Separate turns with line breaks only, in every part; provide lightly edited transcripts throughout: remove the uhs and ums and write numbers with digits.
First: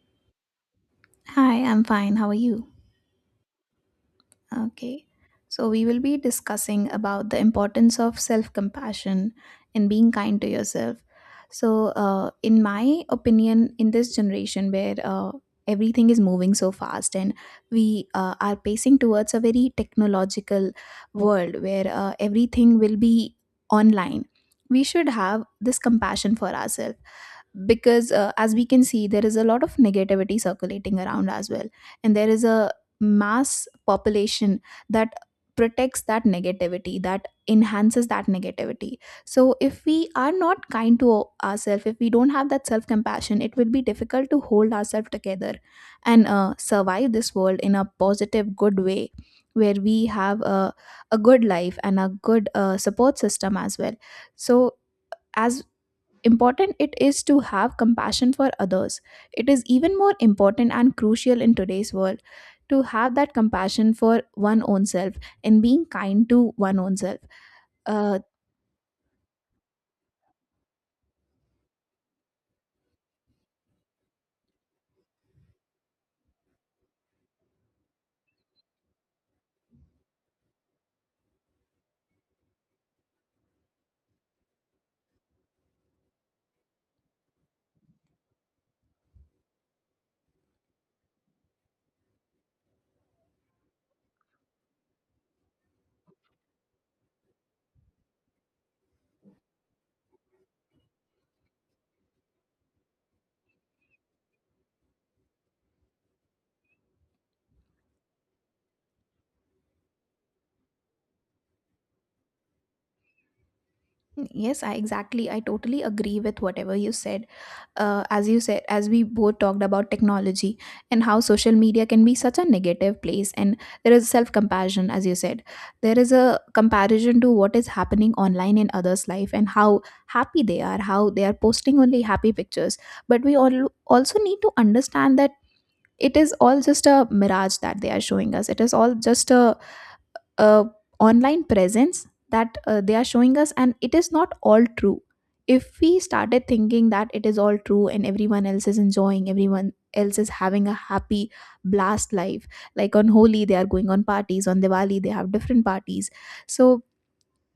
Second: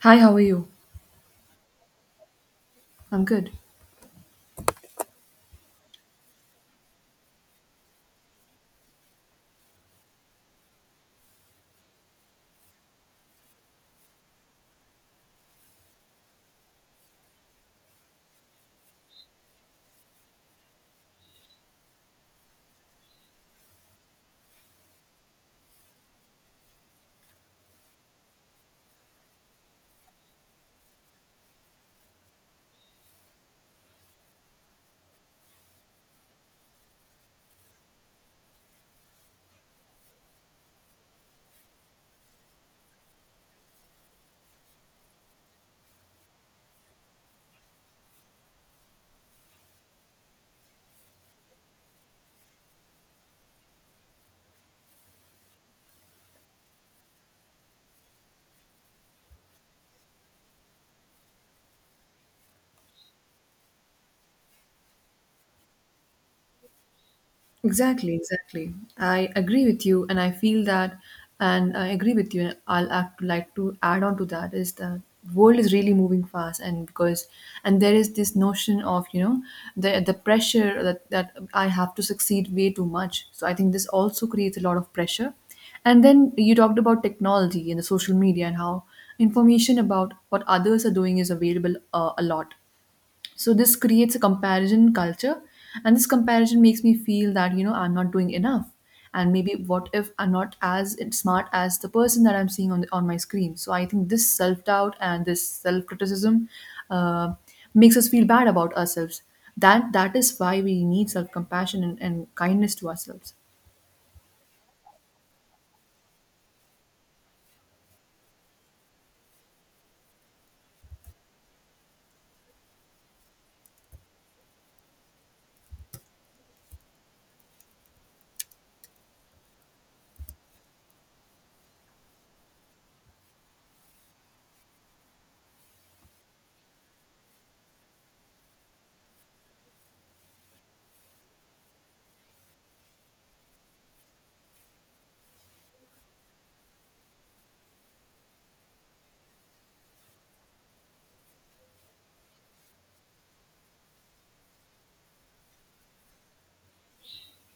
Hi, how are you?
Hi, I'm fine. How are you?
I'm good.
Okay. So, we will be discussing about the importance of self compassion and being kind to yourself. So, in my opinion, in this generation where everything is moving so fast and we are pacing towards a very technological world where everything will be online, we should have this compassion for ourselves because as we can see, there is a lot of negativity circulating around as well, and there is a mass population that protects that negativity, that enhances that negativity. So if we are not kind to ourselves, if we don't have that self compassion, it will be difficult to hold ourselves together and survive this world in a positive good way where we have a good life and a good support system as well. So as important it is to have compassion for others, it is even more important and crucial in today's world to have that compassion for one own self and being kind to one own self.
Exactly,
Uh,
exactly. I agree with you, and I feel that, and I agree with you. I'll act, like to add on to that is that world is really moving fast, and because and there is this notion of, you know, the pressure that I have to succeed way too much. So I think this also creates a lot of pressure. And then you talked about technology and the social media and how information about what others are doing is available, a lot. So this creates a comparison culture, and this comparison makes me feel that, you know, I'm not doing enough. And maybe what if I'm not as smart as the person that I'm seeing on my screen? So I think this self-doubt and this self-criticism uh, makes us feel bad about ourselves. That is why we need self-compassion and kindness to ourselves.
Yes, I exactly, I totally agree with whatever you said. As you said, as we both talked about technology and how social media can be such a negative place, and there is self compassion, as you said. There is a comparison to what is happening online in others' life and how happy they are, how they are posting only happy pictures. But we all also need to understand that it is all just a mirage that they are showing us. It is all just a uh, online presence that they are showing us, and it is not all true. If we started thinking that it is all true and everyone else is enjoying, everyone else is having a happy blast life, like on Holi they are going on parties, on Diwali they have different parties. So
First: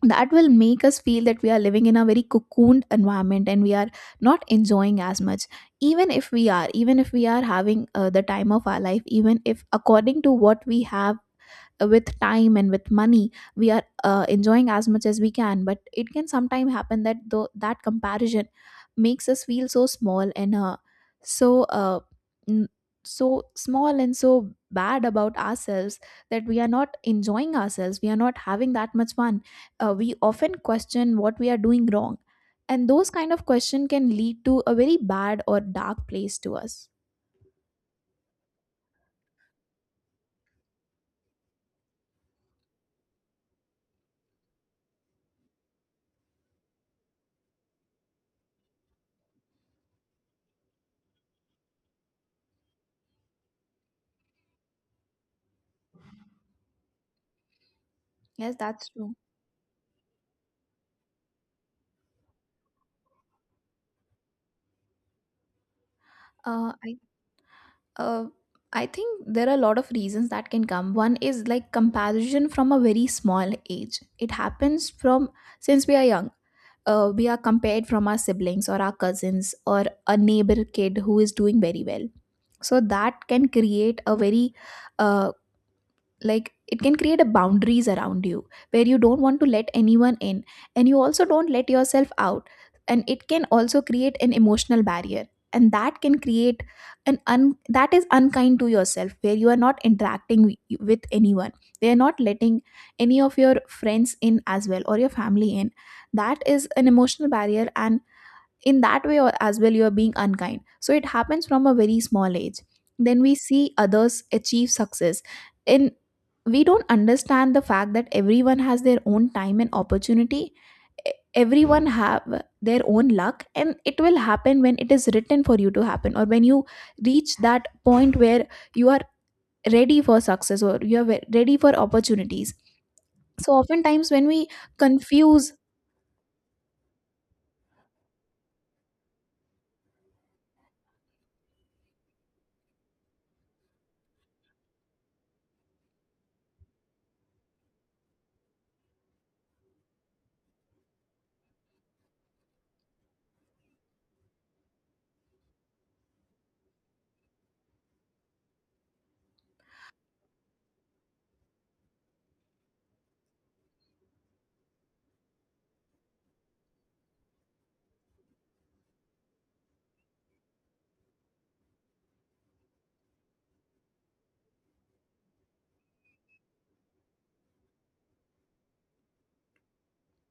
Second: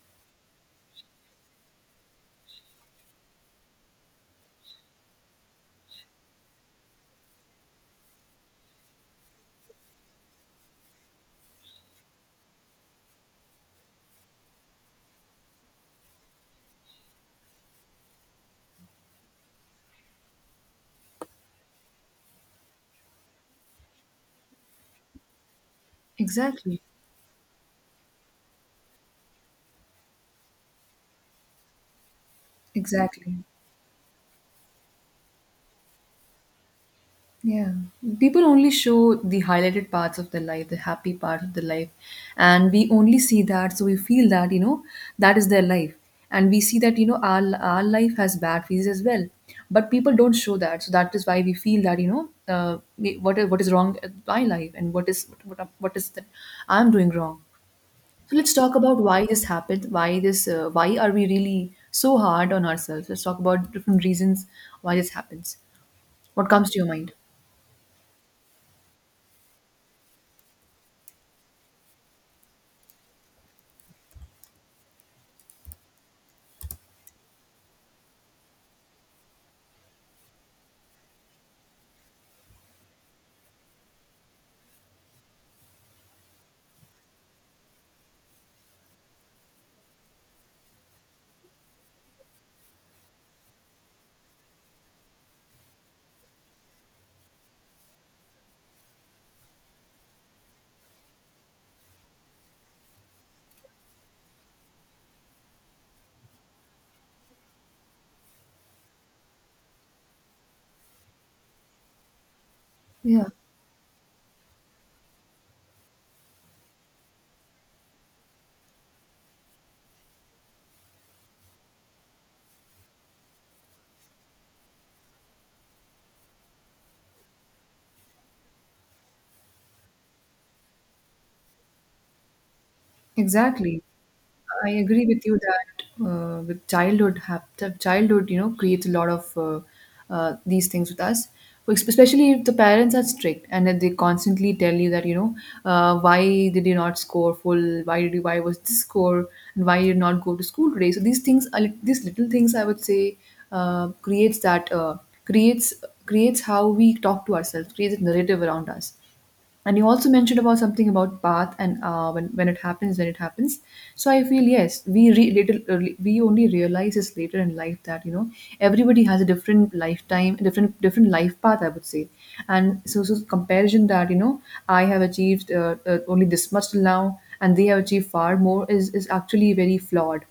that will make us feel that we are living in a very cocooned environment and we are not enjoying as much, even if we are, even if we are having the time of our life, even if according to what we have, with time and with money, we are enjoying as much as we can. But it can sometimes happen that though that comparison makes us feel so small and so uh, n- so small and so bad about ourselves, that we are
Exactly,
not enjoying ourselves, we are not having that much fun. We often question what we are doing wrong, and those kind
exactly.
of questions can lead to a very bad or dark place to us.
Yeah. People only show the highlighted parts of their life, the happy part of their life. And we only see that. So we feel that, that is their life. And we see that, our life has bad phases as well. But people don't show that. So that is why we feel that, you know, what is wrong with my life and what is that I'm doing wrong. So let's
Yes,
talk
that's
about
true.
why this happened. Why this? Why are we really so hard on ourselves? Let's talk about different reasons why this happens. What comes
Uh,
to your
I
mind?
uh, I think there are a lot of reasons that can come. One is like comparison from a very small age. It happens from since we are young. We are compared from our siblings or our cousins or a neighbor kid who is doing very well, so that can create a very uh, like it can create a boundaries around you where you don't want to let anyone in, and you also don't let yourself out. And it can also create an emotional barrier, and that can create that is unkind to yourself, where you are not interacting with anyone. They are not letting any of your friends in as well, or your family in. That is an emotional barrier, and in that way, as well, you are being unkind. So it happens from a very small age. Then
Yeah.
we see others achieve success, and we don't understand the fact that everyone has their own time and opportunity. E- Everyone have their own luck, and it will happen when it is written for you to happen, or when you reach that point where you are ready for success, or you are ready for opportunities. So
Exactly.
oftentimes when we
I agree with you
confuse.
that with the childhood, you know, creates a lot of these things with us. Like, especially if the parents are strict and that they constantly tell you that, you know, why did you not score full? Why was this score? And why you did not go to school today? So these things, these little things, I would say, creates that, creates creates how we talk to ourselves, creates a narrative around us. And you also mentioned about something about path and, when it happens, when it happens. So I feel yes little early, we only realize this later in life that, you know, everybody has a different lifetime, different life path, I would say. And so comparison that, you know, I have achieved only this much till now and they have achieved far more, is actually very flawed.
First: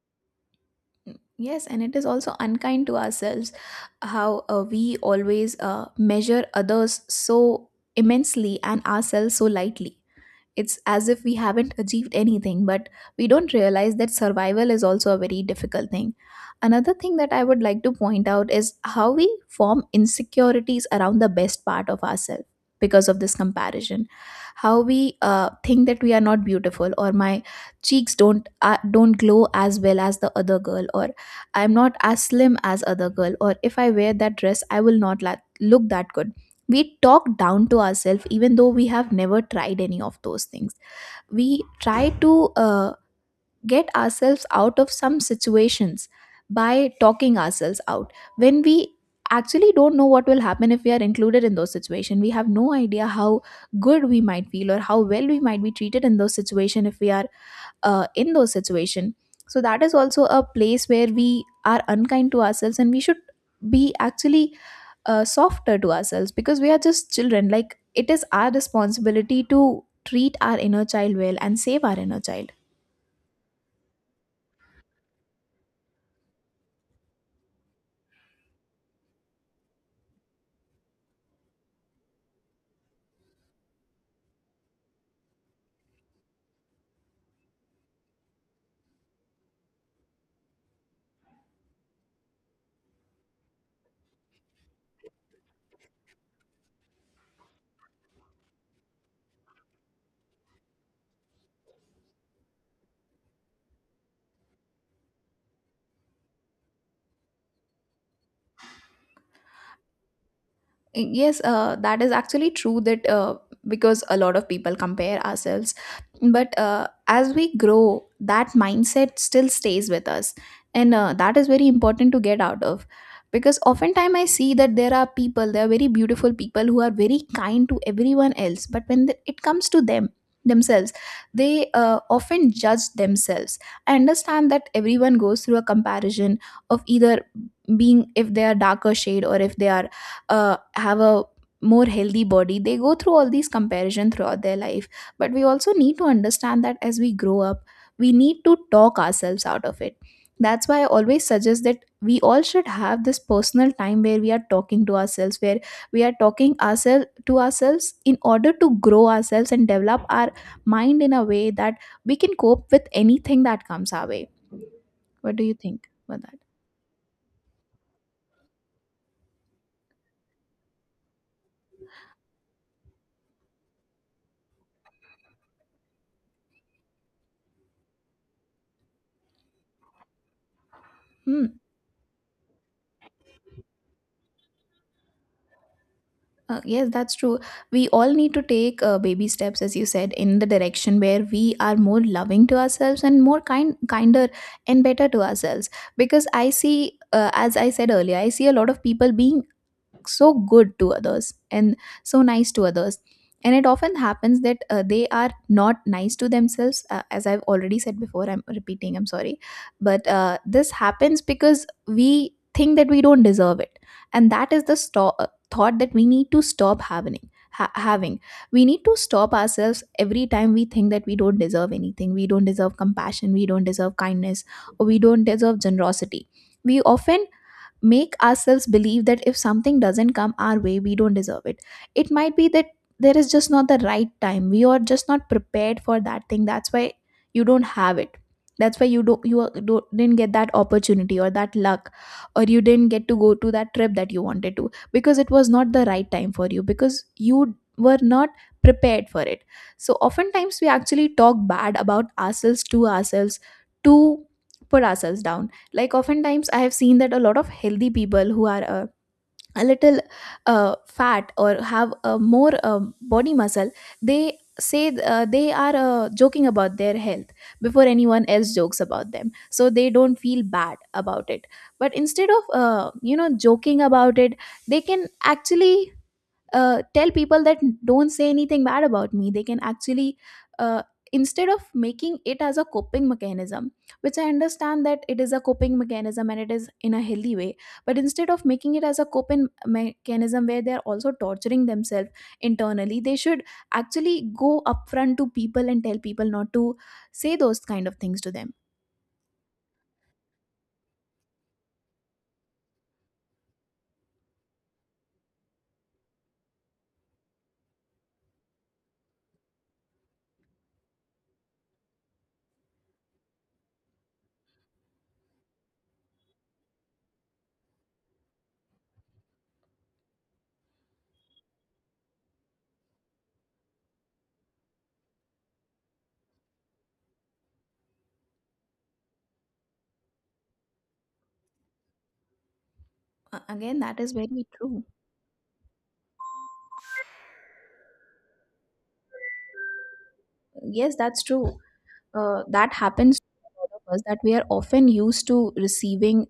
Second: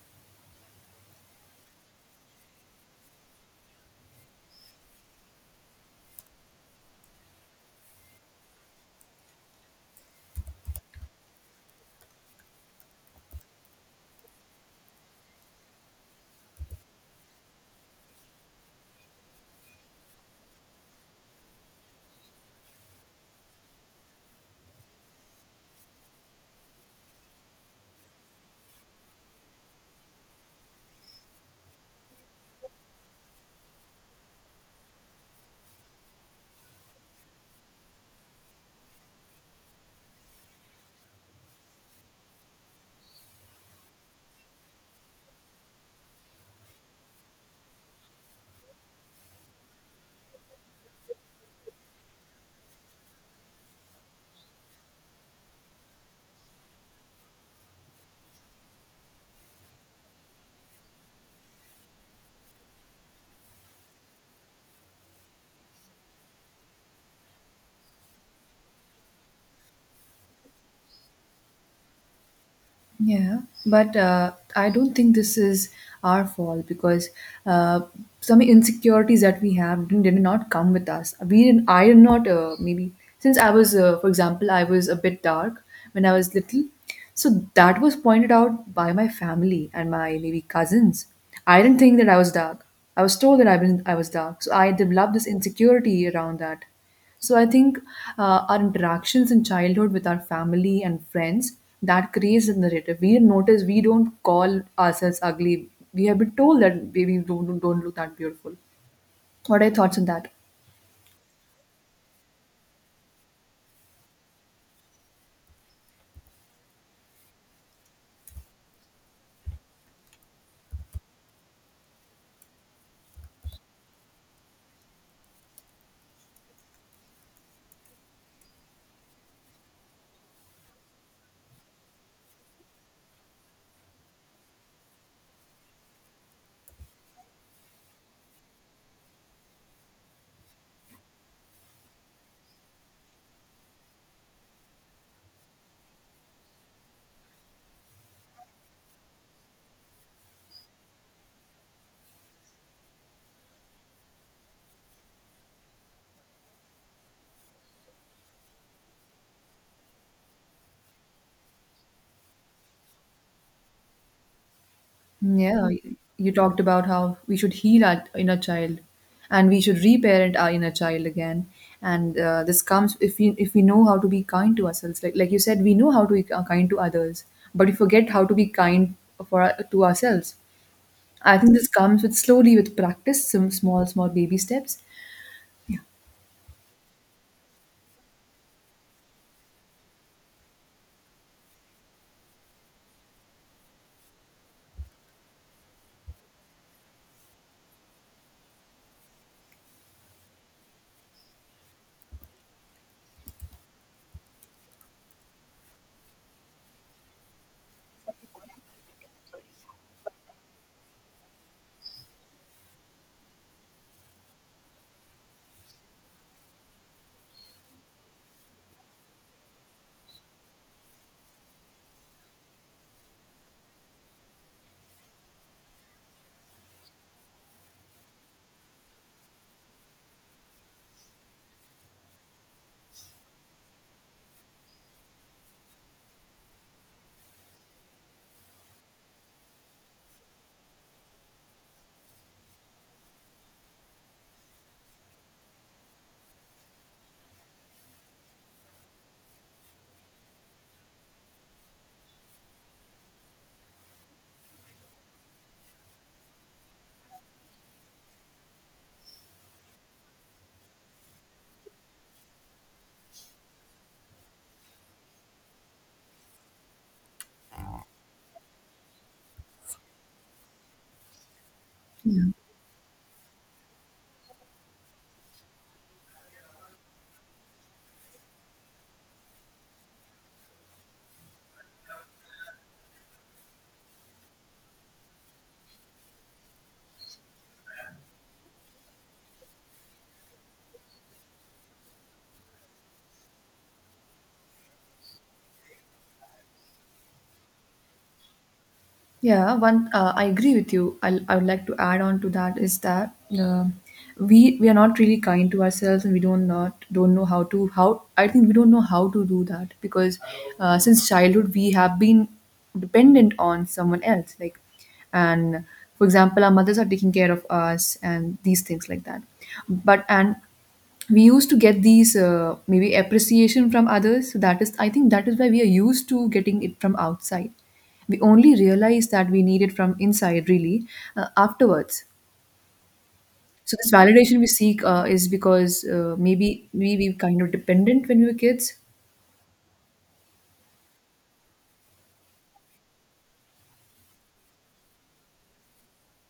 Yes, and it is also unkind to ourselves how we always measure others so immensely and ourselves so lightly. It's as if we haven't achieved anything, but we don't realize that survival is also a very difficult thing. Another thing that I would like to point out is how we form insecurities around the best part of ourselves because of this comparison. How we think that we are not beautiful, or my cheeks don't don't glow as well as the other girl, or I'm not as slim as other girl, or if I wear that dress, I will not look that good. We talk down to ourselves even though we have never tried any of those things. We try to uh, get ourselves out of some situations by talking ourselves out, when we actually don't know what will happen. If we are included in those situations, we have no idea how good we might feel or how well we might be treated in those situations, if we are in those situations. So that is also a place where we are unkind to ourselves, and we should be actually softer to ourselves, because we are just children. Like, it is our responsibility to treat our inner child well and save our inner child.
Yeah, but I don't think this is our fault, because uh, some insecurities that we have did not come with us. We didn't, I did not, maybe, since I was, for example, I was a bit dark when I was little. So that was pointed out by my family and my maybe cousins. I didn't think that I was dark. I was told that I was dark. So I developed this insecurity around that. So I think our interactions in childhood with our family and friends, that creates the narrative. We notice we don't call ourselves ugly. We have been told that baby don't look that beautiful. What are your thoughts on that?
Yes, that is actually true that because a lot of people compare ourselves. But as we grow, that mindset still stays with us. And that is very important to get out of. Because oftentimes I see that there are people, there are very beautiful people who are very kind to everyone else. But when it comes to them, themselves, they often judge themselves. I understand that everyone goes through a comparison of either being, if they are darker shade, or if they are have a more healthy body, they go through all these comparison throughout their life. But we also need to understand that as we grow up, we need to talk ourselves out of it. That's why I always suggest that we all should have this personal time where we are talking to ourselves, where we are talking ourselves to ourselves in order to grow ourselves and develop our mind in a way that we can cope with anything that comes our way. What do you
Yeah,
think
you
about
you
that?
talked about how we should heal our inner child, and we should reparent our inner child again. And this comes if we know how to be kind to ourselves. Like you said, we know how to be kind to others, but we forget how to be kind to ourselves. I
Hmm.
think this comes with slowly with practice, some small, small baby steps.
Yes, that's true. We all need to take baby steps, as you said, in the direction where we are more loving to ourselves and more kind, kinder, and better to ourselves. Because I see, as I said earlier, I see a lot of people being look so good to others and so nice to others, and it often happens that they are not nice to themselves. As I've already said before, I'm repeating, I'm sorry. But this happens because we think that we don't deserve it, and that is the thought that we need to stop having. We need to stop ourselves every time we think that we don't deserve anything, we don't deserve compassion, we don't deserve kindness, or we don't deserve generosity. We often make ourselves believe that if something doesn't come our way, we don't deserve it. It might be that there is just not the right time. We are just not prepared for that thing. That's why you don't have it. That's why you don't you are- don't, didn't get that opportunity or that luck, or you didn't get to go to that trip that you wanted to, because it was not the right time for you, because you were not prepared for it. So oftentimes we actually talk bad about ourselves to ourselves to put ourselves down. Like oftentimes I have seen that a lot of healthy people who are a little fat or have a more body muscle, they say they are joking about their health before anyone else jokes about them, so they don't feel bad about it. But instead of joking about it, they can actually tell people that don't say anything bad about me. They can actually, uh, instead of making it as a coping mechanism, which I understand that it is a coping mechanism and it is in a healthy way, but instead of making it as a coping mechanism where they are also torturing themselves internally, they should actually go upfront to people and tell people not to say those kind of things to them.
Yeah, one, I agree with you. I would like to add on to that is that uh, we are not really kind to ourselves, and we don't not don't know how to how I think we don't know how to do that because since childhood we have been dependent on someone else, like, and for example, our mothers are taking care of us and these things like that. But and we used to get these maybe appreciation from others, so that is, I think, that is why we are used to getting it from outside. We only realize that we need it from inside, really, afterwards.
Uh,
So
again
this
that is
validation we
very
seek
true.
is because, maybe we kind of dependent when we were kids.
Yes, that's true. That happens to a lot of us that we are often used to receiving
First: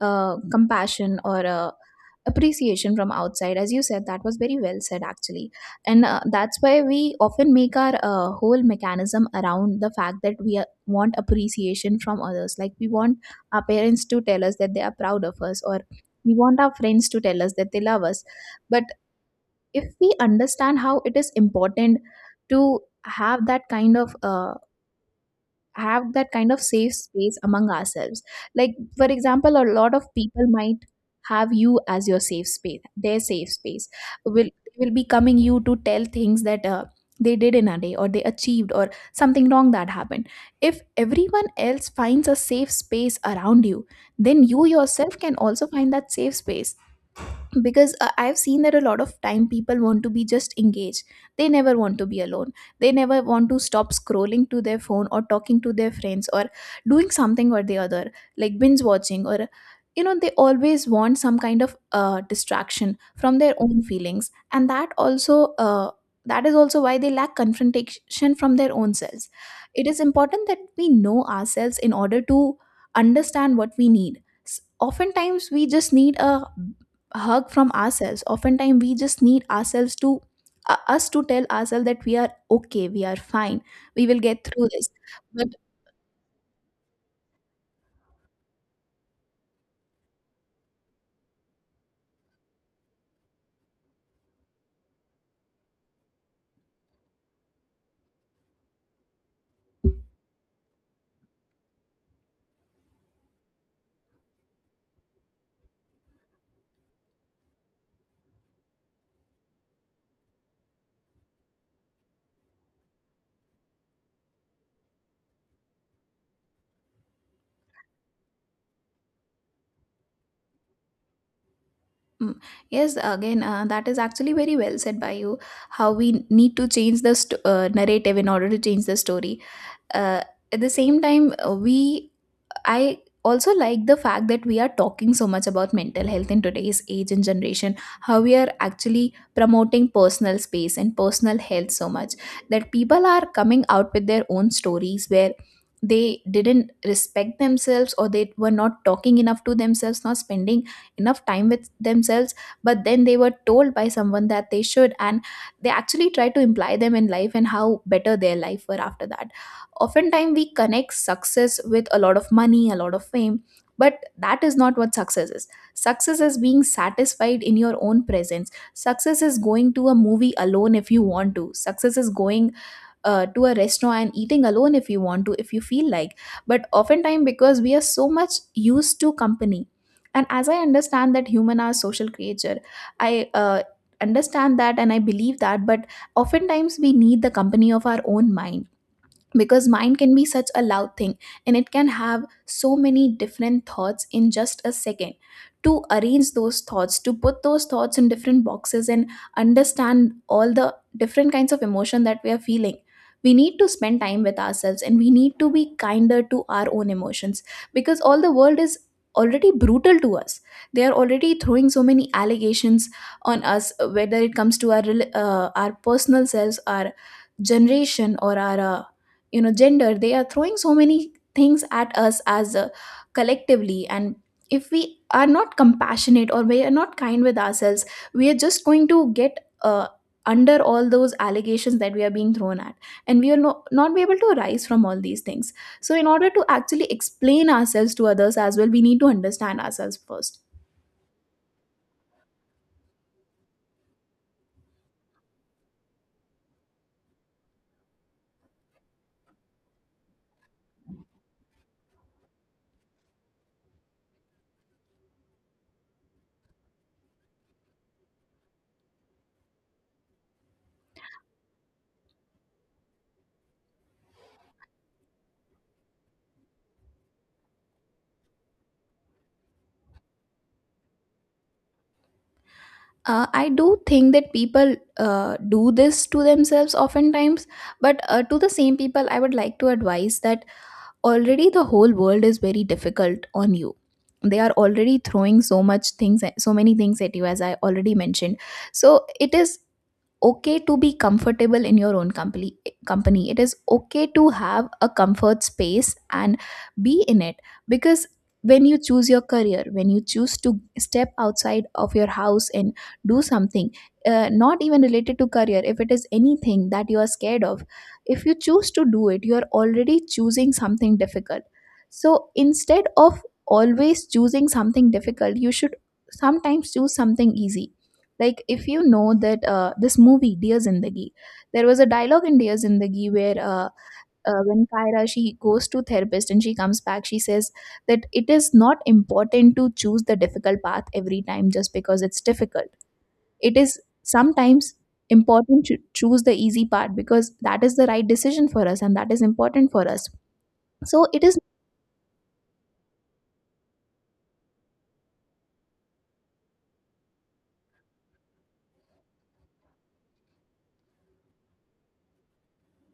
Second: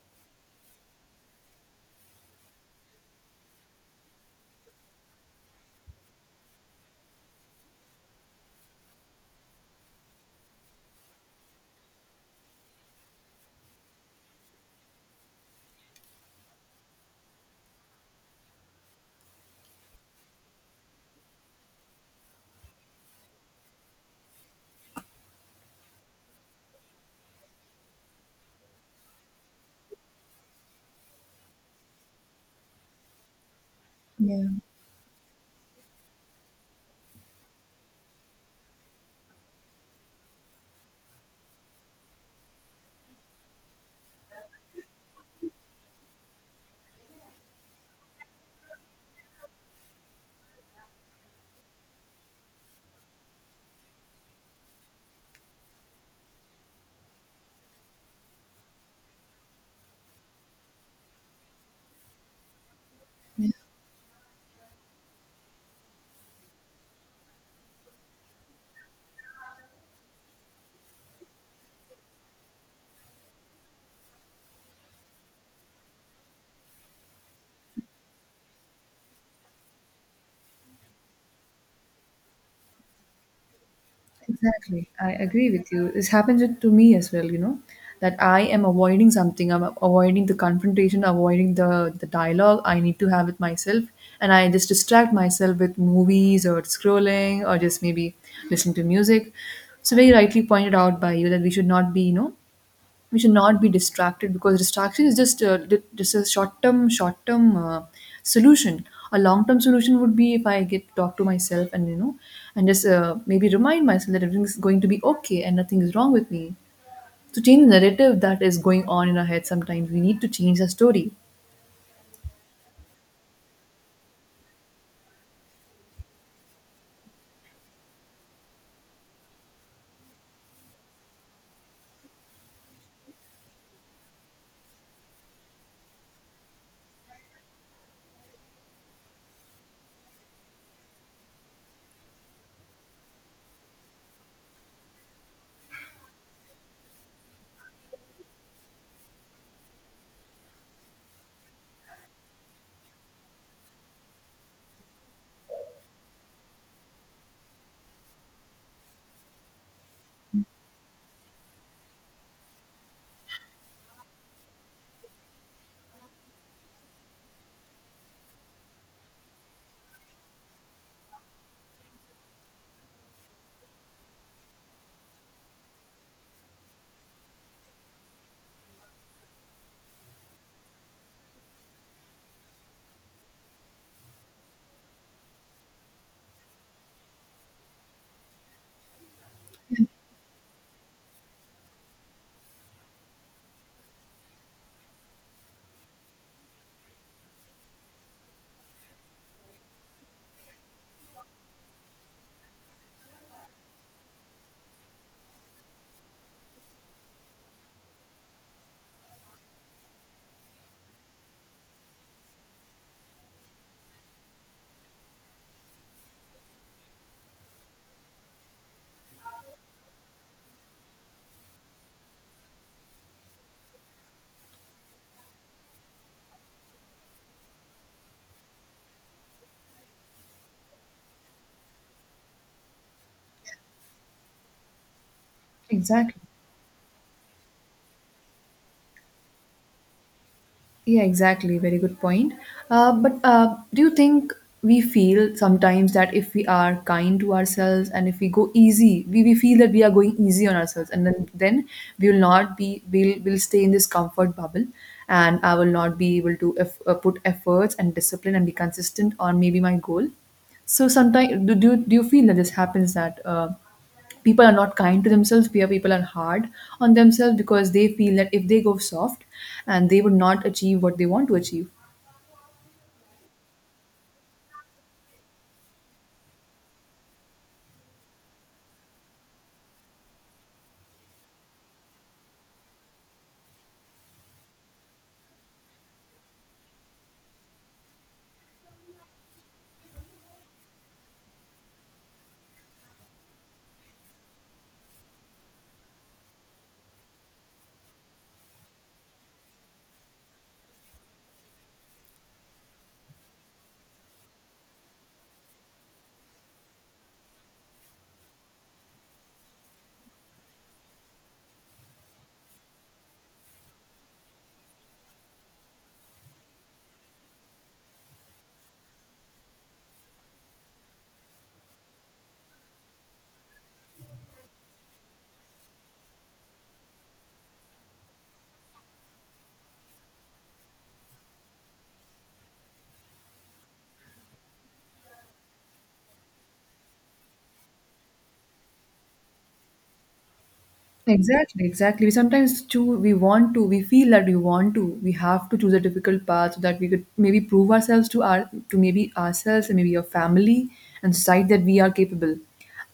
compassion or appreciation from outside, as you said. That was very well said actually. And that's why we often make our whole mechanism around the fact that we want appreciation from others, like we want our parents to tell us that they are proud of us, or we want our friends to tell us that they love us. But if we understand how it is important to have that kind of safe space among ourselves, like for example a lot of people might have you as your safe space their safe space.
Yeah.
Will will be coming you to tell things that they did in a day, or they achieved, or something wrong that happened. If everyone else finds a safe space around you, then you yourself can also find that safe space, because I've seen that a lot of time people want to be just engaged. They never want to be alone. They never want to stop scrolling to their phone or talking to their friends or doing something or the other, like binge watching, or they always want some kind of distraction from their own feelings. And that is also why they lack confrontation from their own selves. It is important that we know ourselves in order to understand what we need. Oftentimes we just need a hug from ourselves. Oftentimes we just need ourselves to us to tell ourselves that we are okay, we are fine, we will get through
Exactly.
this.
I
but
agree with you. This happens to me as well, you know, that I am avoiding something. I'm avoiding the confrontation, avoiding the dialogue I need to have with myself. And I just distract myself with movies or scrolling or just maybe listening to music. So, very rightly pointed out by you that we should not be, you know, we should not be distracted because distraction is just just a short term, short term solution. A long term solution would be if I get to talk to myself, and, you know, and just maybe remind myself that everything is going to be okay and nothing is wrong with me. To change the narrative that is going on in our head, sometimes we need to change the story.
mm, yes, again, that is actually very well said by you, how we need to change the narrative in order to change the story. uh, at the same time, we I also like the fact that we are talking so much about mental health in today's age and generation, how we are actually promoting personal space and personal health so much that people are coming out with their own stories where they didn't respect themselves or they were not talking enough to themselves, not spending enough time with themselves, but then they were told by someone that they should, and they actually try to imply them in life, and how better their life were after that. Oftentimes we connect success with a lot of money, a lot of fame, but that is not what success is. Success is being satisfied in your own presence. Success is going to a movie alone if you want to. Success is going to a restaurant and eating alone if you want to, if you feel like. But oftentimes, because we are so much used to company, and as I understand that human are social creature, I understand that and I believe that. But oftentimes we need the company of our own mind, because mind can be such a loud thing, and it can have so many different thoughts in just a second. To arrange those thoughts, to put those thoughts in different boxes and understand all the different kinds of emotion that we are feeling, we need to spend time with ourselves, and we need to be kinder to our own emotions. Because all the world is already brutal to us. They are already throwing so many allegations on us, whether it comes to our our personal selves, our generation, or our gender. They are throwing so many things at us as a collectively, and if we are not compassionate, or we are not kind with ourselves, we are just going to get under all those allegations that we are being thrown at, and we will not be able to rise from all these things. So in
Exactly.
order to actually explain ourselves to others as well, we need to understand ourselves first.
Yeah, exactly. Very good point. But do you think we feel sometimes that if we are kind to ourselves and if we go easy, we feel that we are going easy on ourselves, and then we will not be, we'll will stay in this comfort bubble, and I will not be able to put efforts and discipline and be consistent on maybe my goal. So sometimes do you feel that this happens that, people are not kind to themselves, peer people are hard on themselves because they feel that if they go soft and they would not achieve what they want to achieve?
I do think that people do this to themselves oftentimes, but to the same people I would like to advise that already the whole world is very difficult on you. They are already throwing so many things at you, as I already mentioned. So it is okay to be comfortable in your own company. It is okay to have a comfort space and be in it, because when you choose your career, when you choose to step outside of your house and do something, not even related to career, if it is anything that you are scared of, if you choose to do it, you are already choosing something difficult. So instead of always choosing something difficult, you should sometimes choose something easy. Like if you know that, this movie Dear Zindagi, there was a dialogue in Dear Zindagi where, when Kaira, she goes to therapist and she comes back, she says that it is not important to choose the difficult path every time just because it's difficult. It is sometimes important to choose the easy part because that is the right decision for us and that is important for us, so it is.
Exactly, exactly, we sometimes choose, we feel that we want to, we have to choose a difficult path so that we could maybe prove ourselves to our, to maybe ourselves and maybe our family and society that we are capable.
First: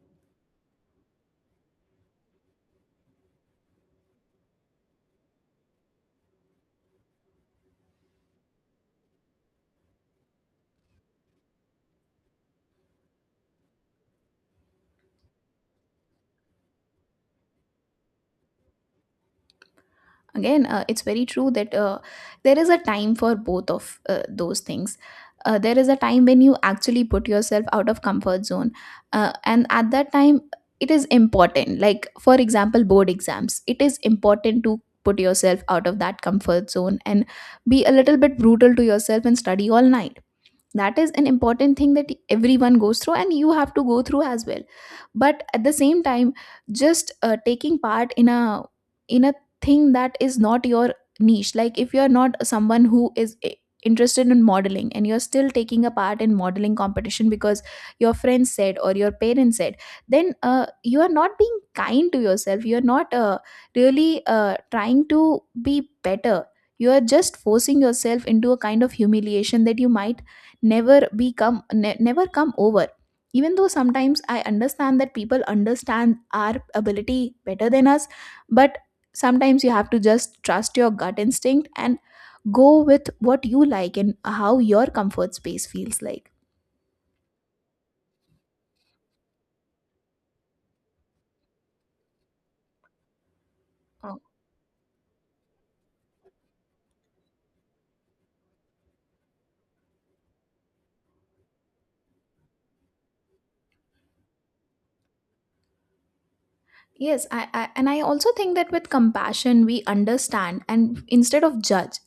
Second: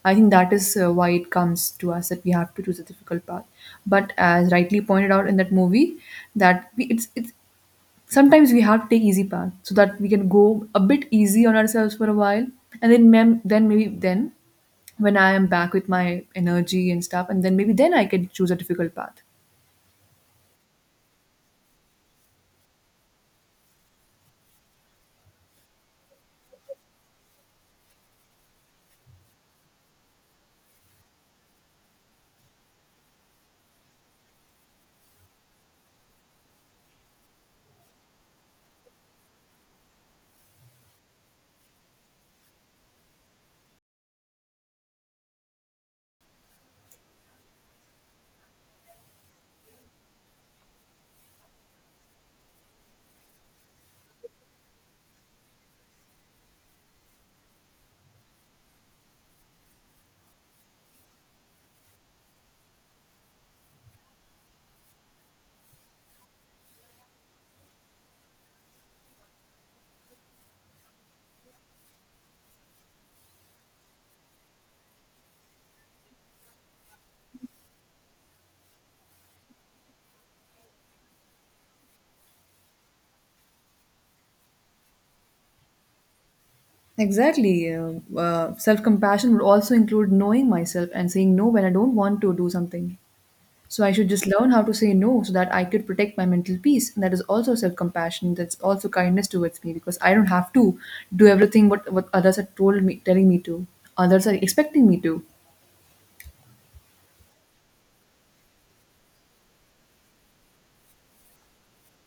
I think that is why it comes to us that we have to choose a difficult path. But as rightly pointed out in that movie, it's sometimes we have to take easy path so that we can go a bit easy on ourselves for a while, and then maybe then when I am back with my energy and stuff, and then maybe then I can choose a difficult path.
Again, it's very true that, there is a time for both of those things. There is a time when you actually put yourself out of comfort zone, and at that time it is important, like for example board exams, it is important to put yourself out of that comfort zone and be a little bit brutal to yourself and study all night. That is an important thing that everyone goes through and you have to go through as well. But at the same time, just taking part in a in a thing that is not your niche, like if you're not someone who is interested in modeling and you're still taking a part in modeling competition because your friends said or your parents said, then you are not being kind to yourself, you're not really trying to be better. You are just forcing yourself into a kind of humiliation that you might never become ne- never come over. Even though sometimes I understand that people understand our ability better than us, but sometimes you have to just trust your gut instinct and go with what you like and how your comfort space feels like.
Exactly. Self-compassion would also include knowing myself and saying no when I don't want to do something. So I should just learn how to say no so that I could protect my mental peace, and that is also self-compassion. That's also kindness towards me, because I don't have to do everything what others are told me telling me to, others are expecting me to.
Yes, I and I also think that with compassion we understand and instead of judge.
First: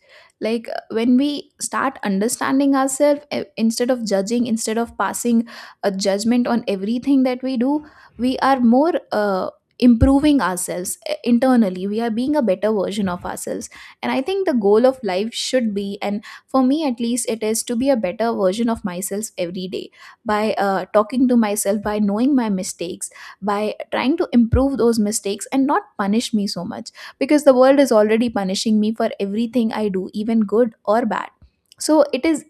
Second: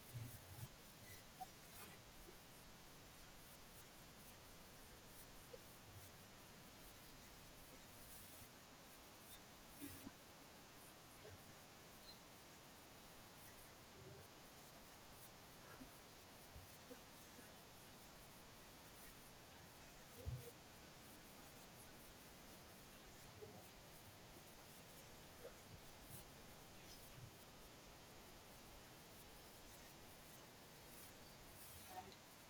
Like, when we start understanding ourselves, instead of judging, instead of passing a judgment on everything that we do, we are more improving ourselves, internally. We are being a better version of ourselves. And I think the goal of life should be, and for me at least, it is to be a better version of myself every day by talking to myself, by knowing my mistakes, by trying to improve those mistakes and not punish me so much, because the world is already punishing me for everything I do, even good or bad. So it is,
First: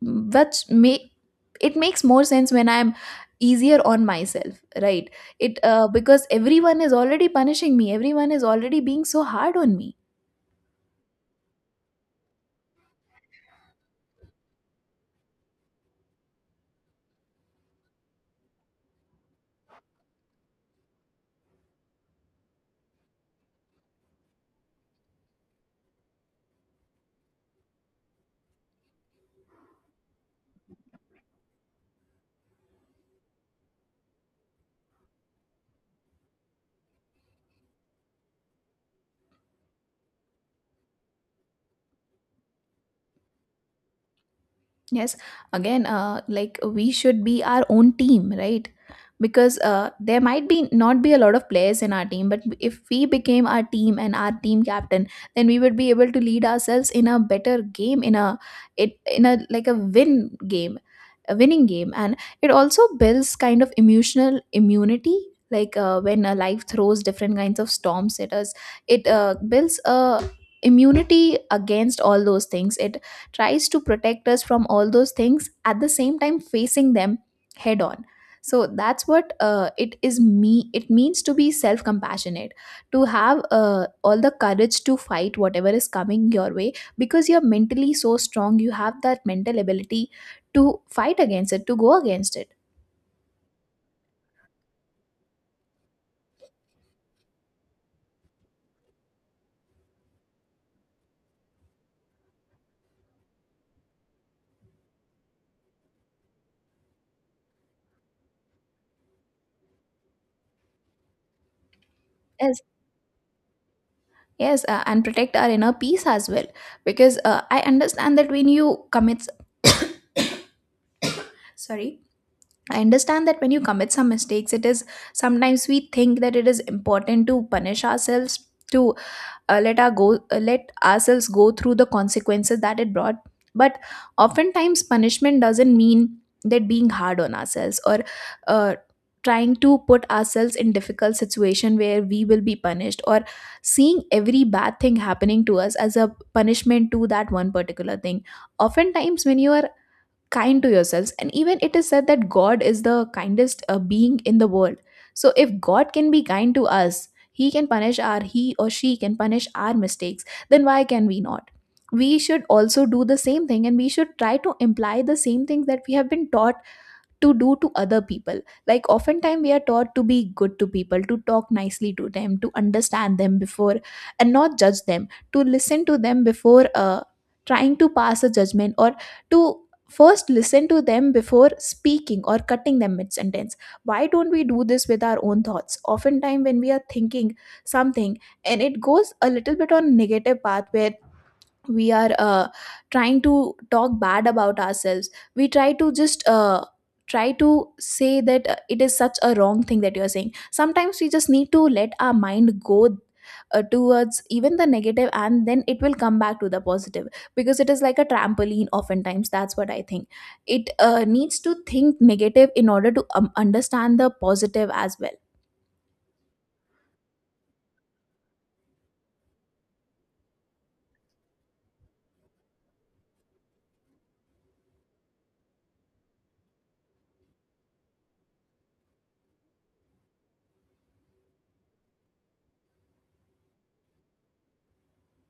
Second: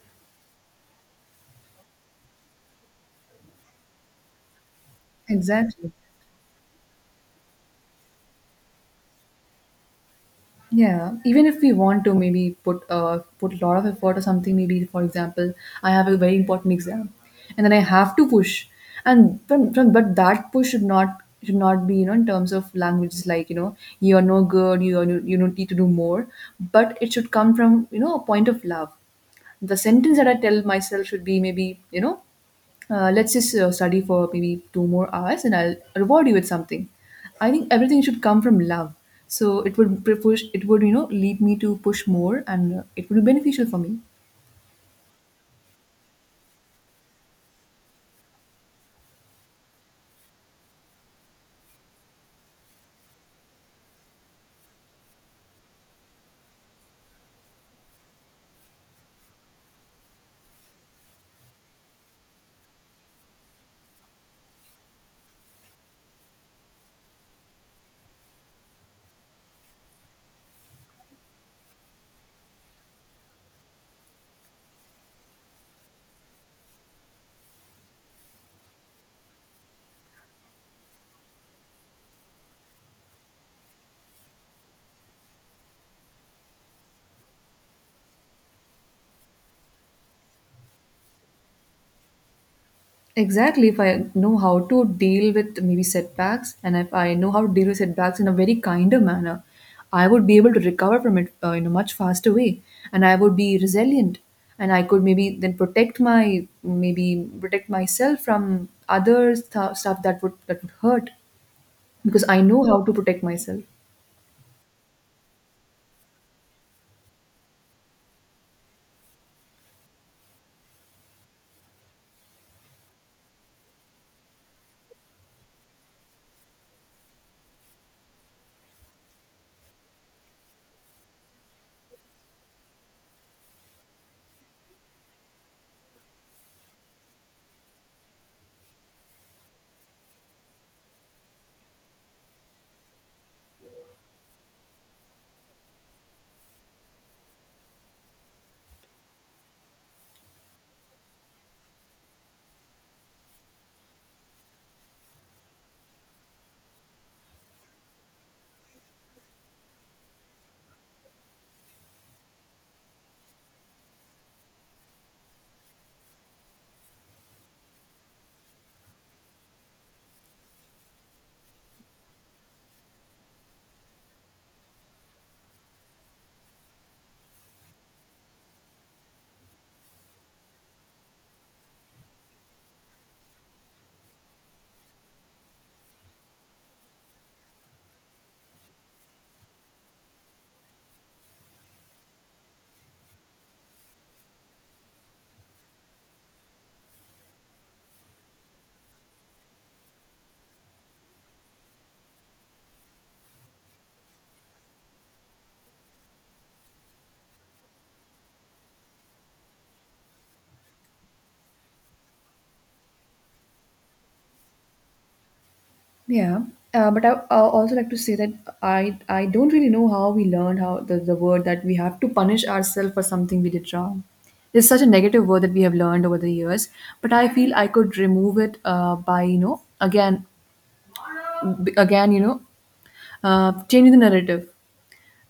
which may it makes more sense when I'm easier on myself, right? It
Exactly.
Because everyone is already punishing me, everyone is already being so hard on me.
Yeah. Even if we want to maybe put put a lot of effort or something, maybe for example, I have a very important exam and then I have to push. And from but that push should not be, you know, in terms of languages like, you know, you are no good, you are you don't need to do more. But it should come from, you know, a point of love. The sentence that I tell myself should be maybe, you know, let's just study for maybe two more hours and I'll reward you with something. I think everything should come from love. So it would push, it would, you know, lead me to push more, and it would be beneficial for me.
Yes, again, like we should be our own team, right? Because there might be not be a lot of players in our team, but if we became our team and our team captain, then we would be able to lead ourselves in a better game, in a it in a like a a winning game, and it also builds kind of emotional immunity. Like, when life throws different kinds of storms at us, it builds a immunity against all those things. It tries to protect us from all those things, at the same time facing them head on. So that's what it is me it means to be self compassionate, to have all the courage to fight whatever is coming your way, because you're mentally so strong, you have that mental ability to fight against it, to go against it.
Exactly. If I know how to deal with maybe setbacks, and if I know how to deal with setbacks in a very kinder manner, I would be able to recover from it in a much faster way, and I would be resilient, and I could maybe then protect my, maybe protect myself from other stuff that would hurt, because I
Yes.
know how to protect myself.
Yes, and protect our inner peace as well. Because I understand that when you commit, sorry, I understand that when you commit some mistakes, it is sometimes we think that it is important to punish ourselves, to let ourselves go through the consequences that it brought, but oftentimes punishment doesn't mean that being hard on ourselves or uh, trying to put ourselves in difficult situation where we will be punished, or seeing every bad thing happening to us as a punishment to that one particular thing. Oftentimes when you are kind to yourselves, and even it is said that god is the kindest being in the world, so if god can be kind to us, he can punish our, he or she can punish our mistakes, then why can we not? We should also do the same thing and we should try to imply the same things that we have been taught to do to other people. Like oftentimes we are taught to be good to people, to talk nicely to them, to understand them before and not judge them, to listen to them before trying to pass a judgment, or to first listen to them before speaking or cutting them mid sentence. Why don't we do this with our own thoughts? Oftentimes when we are thinking something and it goes a little bit on negative path where we are trying to talk bad about ourselves, we try to just try to say that it is such a wrong thing that you are saying. Sometimes we just need to let our mind go towards even the negative, and then it will come back to the positive, because it is like a trampoline. Oftentimes that's what I think, it needs to think negative in order to understand the positive as
Yeah, but I also like to say that I don't really know how we learned how the word that we have to punish ourselves for something we did wrong. It's such a negative word that we have learned over the years, but I feel I could remove it, by, you know, again, b- again you know changing the narrative.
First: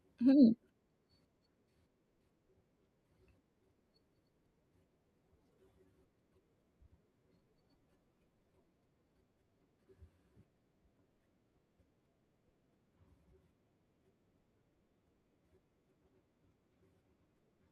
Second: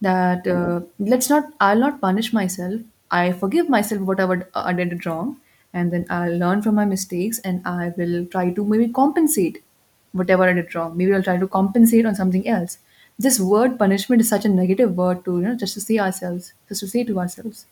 That
well.
Let's not, I'll not punish myself. I forgive myself whatever I did wrong, and then I'll learn from my mistakes, and I will try to maybe compensate whatever I did wrong. Maybe I'll try to compensate on something else. This word punishment is such a negative word to, you know, just to say to ourselves.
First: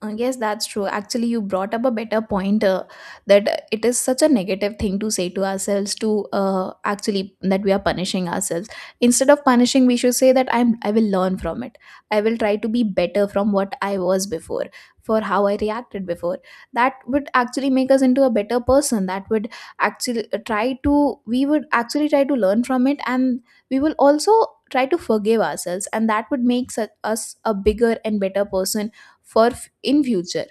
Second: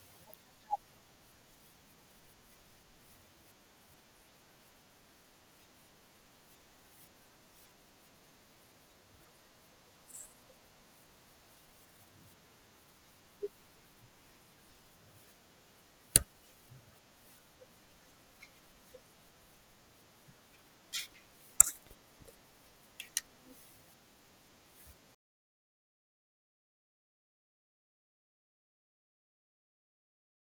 Yes, that's true. Actually, you brought up a better point, that it is such a negative thing to say to ourselves, to actually that we are punishing ourselves. Instead of punishing, we should say that I will learn from it. I will try to be better from what I was before, for how I reacted before. That would actually make us into a better person. That would actually try to we would actually try to learn from it, and we will also try to forgive ourselves, and that would make us a bigger and better person for in future,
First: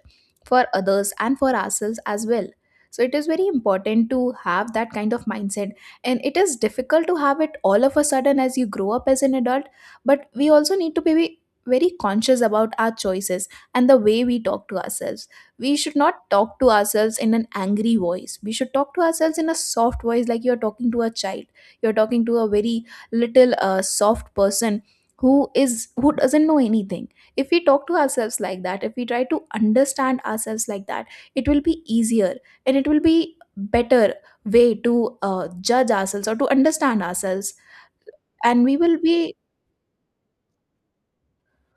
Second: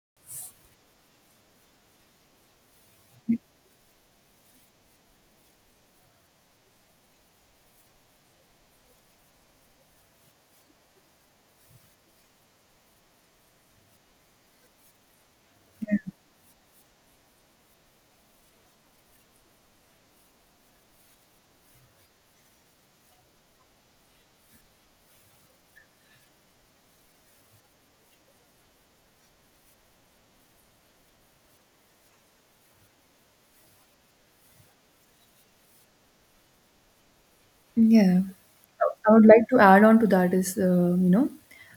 for others and for ourselves as well. So it is very important to have that kind of mindset, and it is difficult to have it all of a sudden as you grow up as an adult. But we also need to be very conscious about our choices and the way we talk to ourselves. We should not talk to ourselves in an angry voice, we should talk to ourselves in a soft voice, like you're talking to a child. You're talking to a very little soft person, who is who doesn't know anything. If we talk to ourselves like that, if we try to understand ourselves like that, it will be easier and it will be better way to judge ourselves or to understand ourselves,
Yeah.
and we will
I would
be.
like to add on to that is, you know,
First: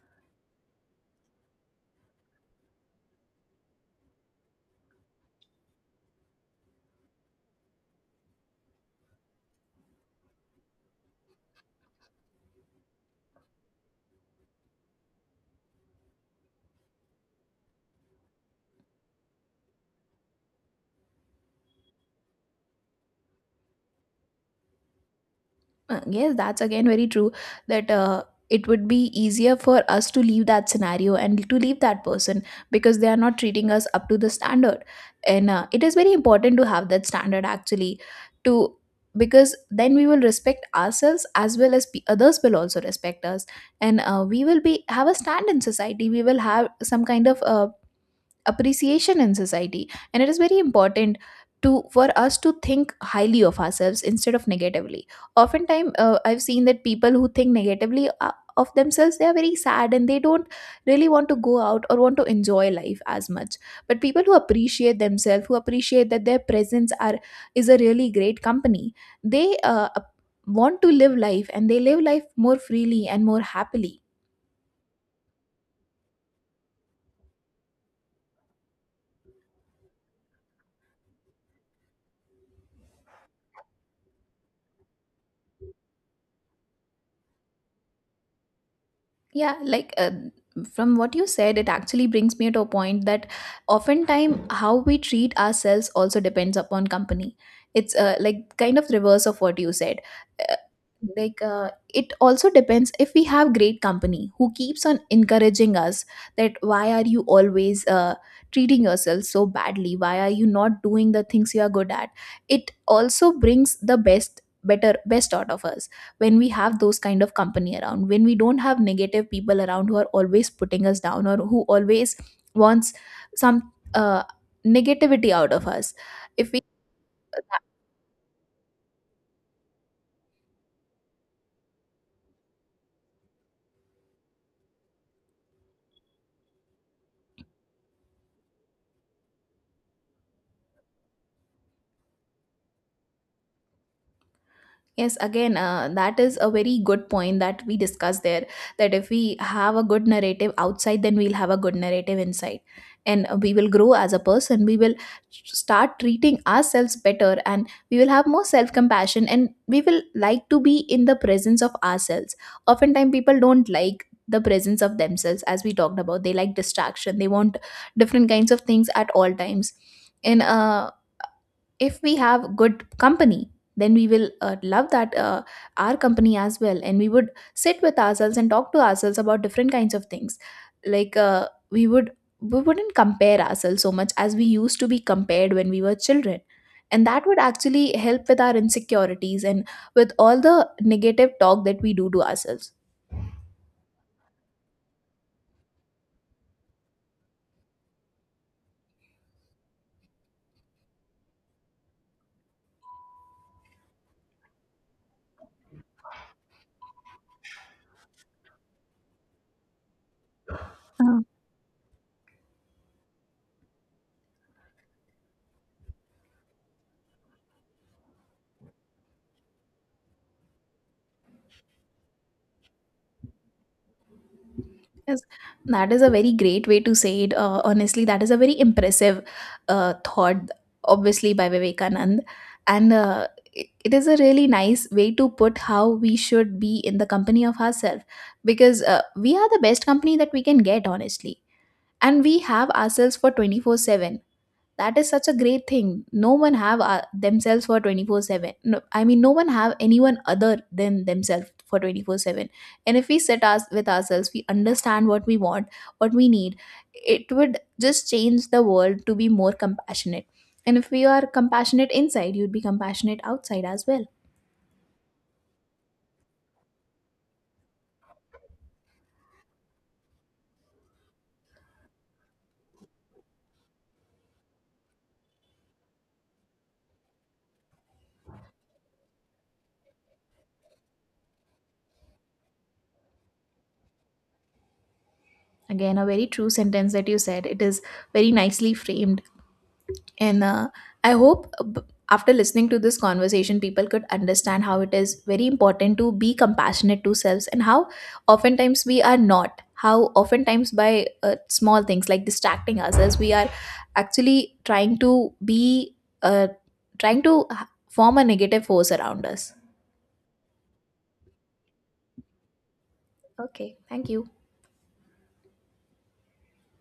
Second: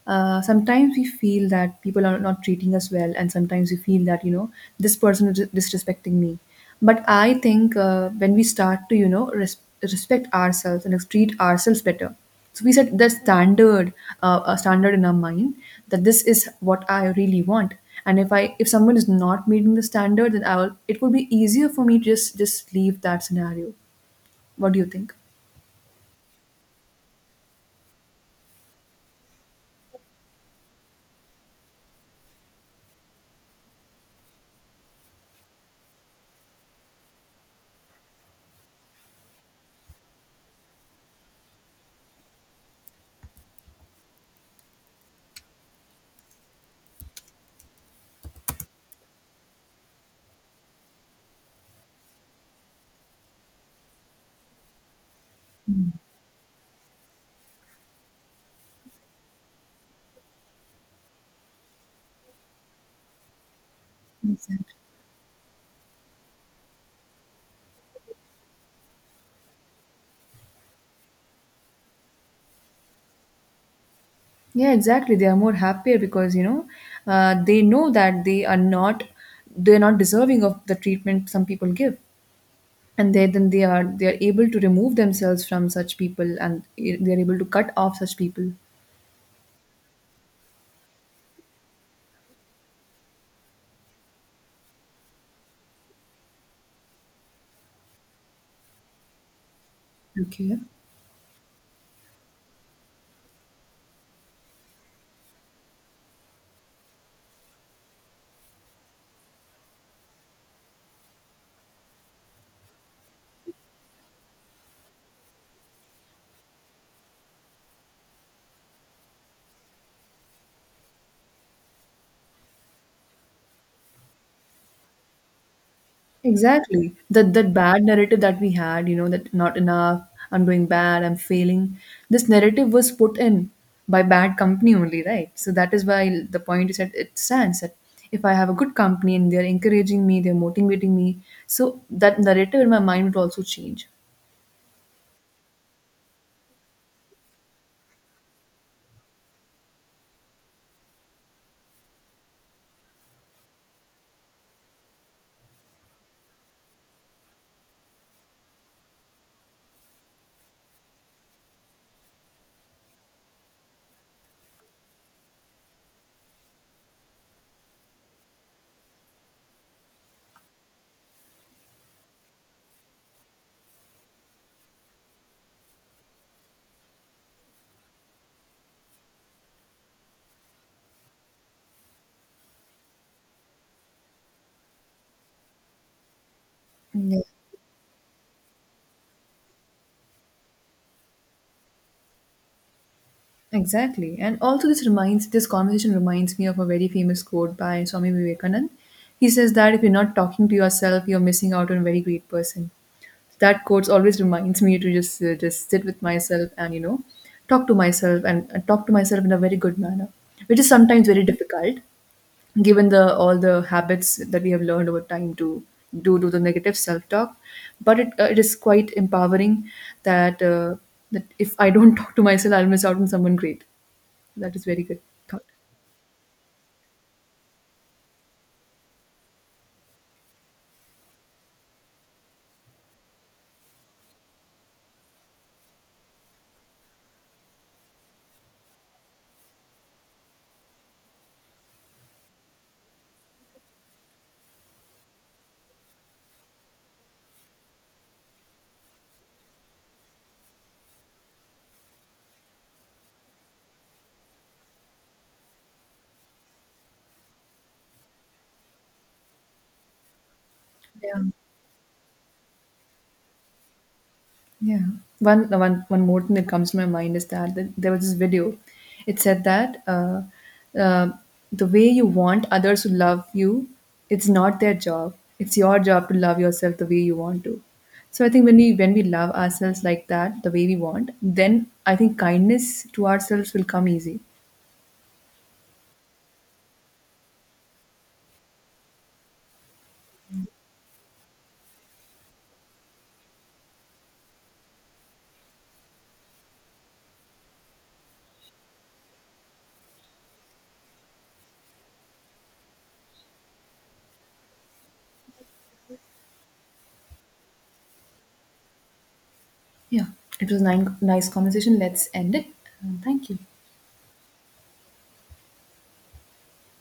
sometimes we feel that people are not treating us well, and sometimes we feel that, you know, this person is disrespecting me. But I think when we start to, you know, respect ourselves and treat ourselves better, so we set the standard, a standard in our mind that this is what I really want. And if someone is not meeting the standard, then I will. It would be easier for me to just leave that scenario. What do you think?
Yes, that's again very true, that it would be easier for us to leave that scenario and to leave that person, because they are not treating us up to the standard. And it is very important to have that standard actually, to, because then we will respect ourselves, as well as others will also respect us. And we will be have a stand in society, we will have some kind of appreciation in society, and it is very important to, for us to think highly of ourselves instead of negatively. Oftentimes I've seen that people who think negatively of themselves, they are very sad and they don't really want to go out or want to enjoy life as much. But people who
Exactly.
appreciate themselves, who appreciate that their presence are, is a really great company, they want to live life, and they live life more freely and more happily.
Yeah, exactly. They are more happier because, you know, they know that they are not, they're not deserving of the treatment some people give, and they then they are able to remove themselves from such people, and they are able to cut off such people.
Yeah, like from what you said, it actually brings me to a point that oftentimes how we treat ourselves also depends upon company. It's like kind of reverse of what you said. Uh,
Okay.
like it also depends if we have great company who keeps on encouraging us that why are you always treating yourself so badly? Why are you not doing the things you are good at? It also brings the best out of us when we have those kind of company around, when we don't have negative people around who are always putting us down, or who always wants some negativity out of us, if we.
Exactly. That bad narrative that we had, you know, that not enough, I'm doing bad, I'm failing. This narrative was put in by bad company only, right? So that is why the point is that it stands that if I have a good company and they're encouraging me, they're motivating me, so that narrative in my mind would also change.
Yes, again, that is a very good point that we discussed there. That if we have a good narrative outside, then we'll have a good narrative inside. And we will grow as a person. We will start treating ourselves better, and we will have more self compassion, and we will like to be in the presence of ourselves. Oftentimes, people don't like the presence of themselves, as we talked about. They like distraction, they want different kinds of things at all times. And if we have good company, then we will love that our company as well, and we would sit with ourselves and talk to ourselves about different kinds of things. Like we wouldn't compare ourselves so much as we used to be compared when we were children, and
Yeah,
that would actually help with our insecurities and with all the negative talk that we do to ourselves.
exactly. And also, this conversation reminds me of a very famous quote by Swami Vivekanand. He says that if you're not talking to yourself, you're missing out on a very great person. That quote always reminds me to just, just sit with myself and, you know, talk to myself and talk to myself in a very good manner, which is sometimes very difficult given the all the habits that we have learned over time to do to the negative self talk. But it, it is quite empowering that that if I don't talk to myself, I'll miss out on someone great. That is very good
Yes,
thought.
that is a very great way to say it. Honestly, that is a very impressive thought, obviously, by Vivekanand. And it is a really nice way to put how we should be in the company of ourselves, because we are the best company that we can get, honestly. And we have ourselves for 24/7. That is such a great thing, no one have themselves for 24/7. No, I mean no one have anyone other than themselves for 24/7. And if we sit us with ourselves, we understand what we want, what we need. It would just change the world to be more compassionate, and if we
Yeah.
are compassionate inside, you'd be compassionate outside as well.
Yeah. One more thing that comes to my mind is that there was this video. It said that uh, the way you want others to love you, it's not their job. It's your job to love yourself the way you want to. So I think when we love ourselves like that, the way we want, then I think kindness to ourselves will come easy.
Again, a very true sentence that you said, it is very nicely framed. And I hope after listening to this conversation, people could understand how it is very important to be compassionate to selves, and how oftentimes we are not. How oftentimes by small things like distracting ourselves, we are actually trying to be, uh, trying to form a negative force around us.
Yeah. It was nine, nice conversation. Let's end it. Thank you.
Okay, thank you.